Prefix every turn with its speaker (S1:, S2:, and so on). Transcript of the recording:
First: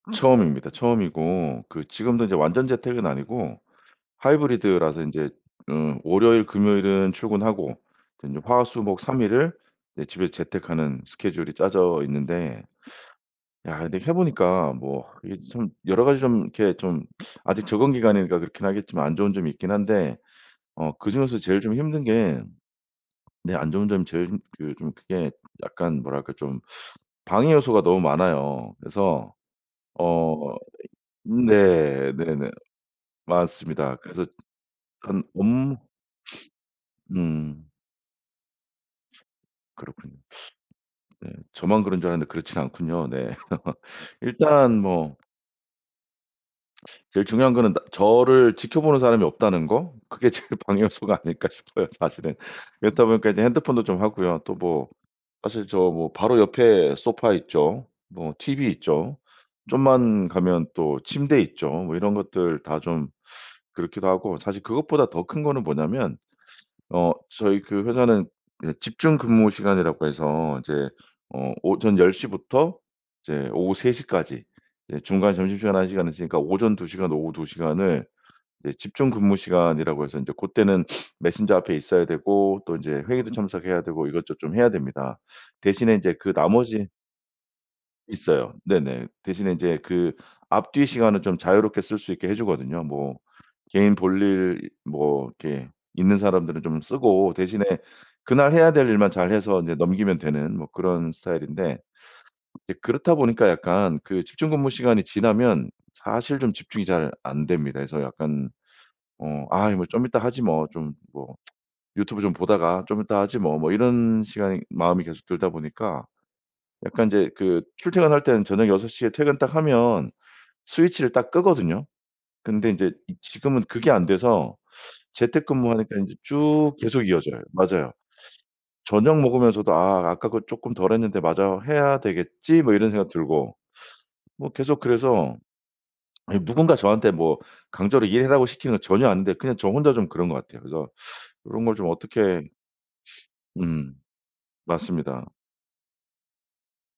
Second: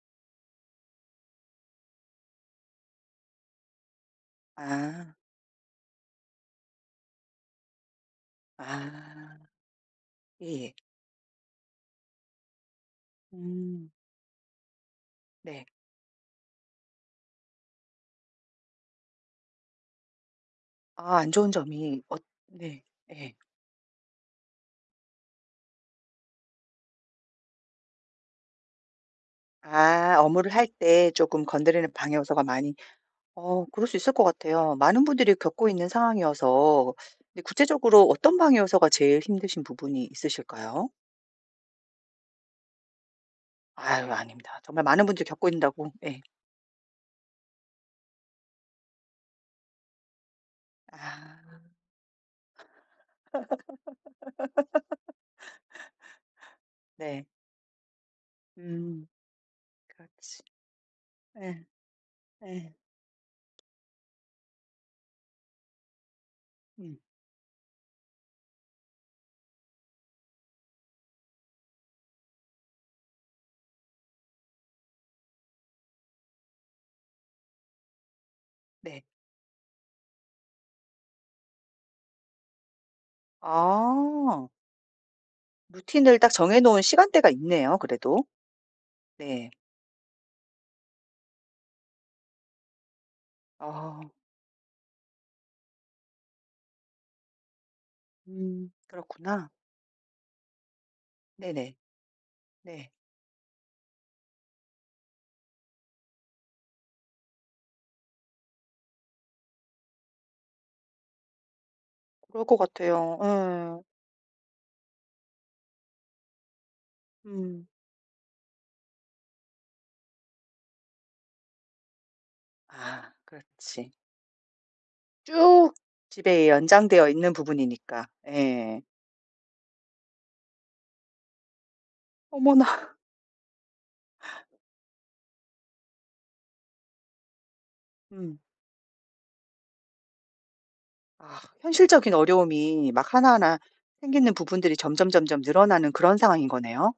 S1: 처음입니다. 처음이고 그 지금도 인제 완전 재택은 아니고 하이브리드라서
S2: 아.
S1: 인제 어 월요일, 금요일은 출근하고 이제 화, 수, 목 3
S2: 아
S1: 일을 네 집에서
S2: 예.
S1: 재택하는 스케줄이 짜져 있는데 야
S2: 음.
S1: 근데 해 보니까 뭐 이게
S2: 네.
S1: 참 여러 가지 좀 이렇게 좀 아직 적응 기간이니까 그렇긴 하겠지만 안 좋은 점이 있긴 한데 어
S2: 아, 안
S1: 그중에서
S2: 좋은
S1: 제일 좀
S2: 점이
S1: 힘든
S2: 어
S1: 게
S2: 네 예.
S1: 네 안 좋은 점이 제일 그 좀 그게 약간 뭐랄까. 좀 방해 요소가 너무 많아요. 그래서
S2: 아, 업무를
S1: 어
S2: 할 때
S1: 이
S2: 쪼끔 건드리는
S1: 네
S2: 방해 요소가
S1: 네네
S2: 많이 어 그럴
S1: 맞습니다.
S2: 수 있을 것
S1: 그래서
S2: 같아요. 많은
S1: 한
S2: 분들이 겪고
S1: 업무
S2: 있는 상황이어서 근데
S1: 음.
S2: 구체적으로 어떤 방해 요소가 제일 힘드신 부분이
S1: 그렇군요.
S2: 있으실까요?
S1: 네. 저만 그런 줄 알았는데 그렇진 않군요. 네.
S2: 아유 아닙니다.
S1: 일단
S2: 정말 많은
S1: 뭐
S2: 분들이 겪고 있는다고 예.
S1: 제일 중요한 거는 나 저를 지켜보는 사람이 없다는 거. 그게 제일 방해 요소가
S2: 아.
S1: 아닐까 싶어요 사실은. 그렇다 보니까 인제 핸드폰도 좀 하고요. 또 뭐 사실 저 뭐 바로 옆에
S2: 네.
S1: 소파 있죠. 뭐 티비
S2: 음.
S1: 있죠. 좀만
S2: 그렇지.
S1: 가면 또 침대
S2: 예.
S1: 있죠. 뭐 이런 것들
S2: 예.
S1: 다 좀 그렇기도 하고 사실 그것보다 더 큰 거는 뭐냐면
S2: 음.
S1: 어 저희 그 회사는 예 집중 근무시간이라고 해서 인제 어 오전 10 시부터 이제 오후 3 시까지 예 중간 점심시간 1 시간 있으니까 오전 2 시간, 오후 2 시간을 네
S2: 네.
S1: 집중근무시간이라고 해서 인제 고때는 메신저 앞에 있어야 되고 또 인제 회의도 참석해야 되고 이것도
S2: 아.
S1: 좀 해야 됩니다. 대신에 인제
S2: 루틴을 딱
S1: 그
S2: 정해 놓은
S1: 나머지
S2: 시간대가 있네요, 그래도.
S1: 있어요. 네네.
S2: 네.
S1: 대신에 인제 그 앞뒤 시간은 좀 자유롭게 쓸 수 있게 해 주거든요. 뭐 개인
S2: 아.
S1: 볼일 뭐 이렇게 있는 사람들은 좀 쓰고 대신에 그날
S2: 음
S1: 해야 될 일만
S2: 그렇구나.
S1: 잘해서 인제 넘기면 되는 뭐 그런
S2: 네네.
S1: 스타일인데 예
S2: 네.
S1: 그렇다 보니까 약간 그 집중근무시간이 지나면 사실 좀 집중이 잘 안 됩니다. 그래서 약간 어 아 이 뭐 '좀 있다 하지 뭐.' 좀 뭐 '유튜브 좀
S2: 그럴 것
S1: 보다가 좀
S2: 같아요.
S1: 있다 하지 뭐.' 뭐
S2: 예.
S1: 이런 시간이 마음이 계속 들다 보니까 약간 인제 그
S2: 음.
S1: 출퇴근할 때는 저녁 6 시에 퇴근 딱 하면 스위치를 딱 끄거든요. 근데 인제
S2: 아
S1: 이 지금은 그게
S2: 그렇지.
S1: 안 돼서
S2: 쭉
S1: 재택근무하니까 이제
S2: 집에
S1: 쭉 계속
S2: 연장되어 있는
S1: 이어져요. 맞아요.
S2: 부분이니까. 예.
S1: 저녁 먹으면서도 '아 아까 그거 쪼끔 덜 했는데 마저 해야 되겠지?' 뭐 이런
S2: 어머나.
S1: 생각 들고 뭐 계속 그래서 아니 누군가 저한테 뭐 강제로
S2: 음.
S1: 일하라고 시키는 건 전혀 아닌데 그냥 저 혼자 좀 그런 것 같아요. 그래서
S2: 아
S1: 요런 걸 좀
S2: 현실적인
S1: 어떻게
S2: 어려움이 막 하나하나
S1: 음.
S2: 생기는 부분들이
S1: 맞습니다.
S2: 점점점점 늘어나는 그런 상황인 거네요?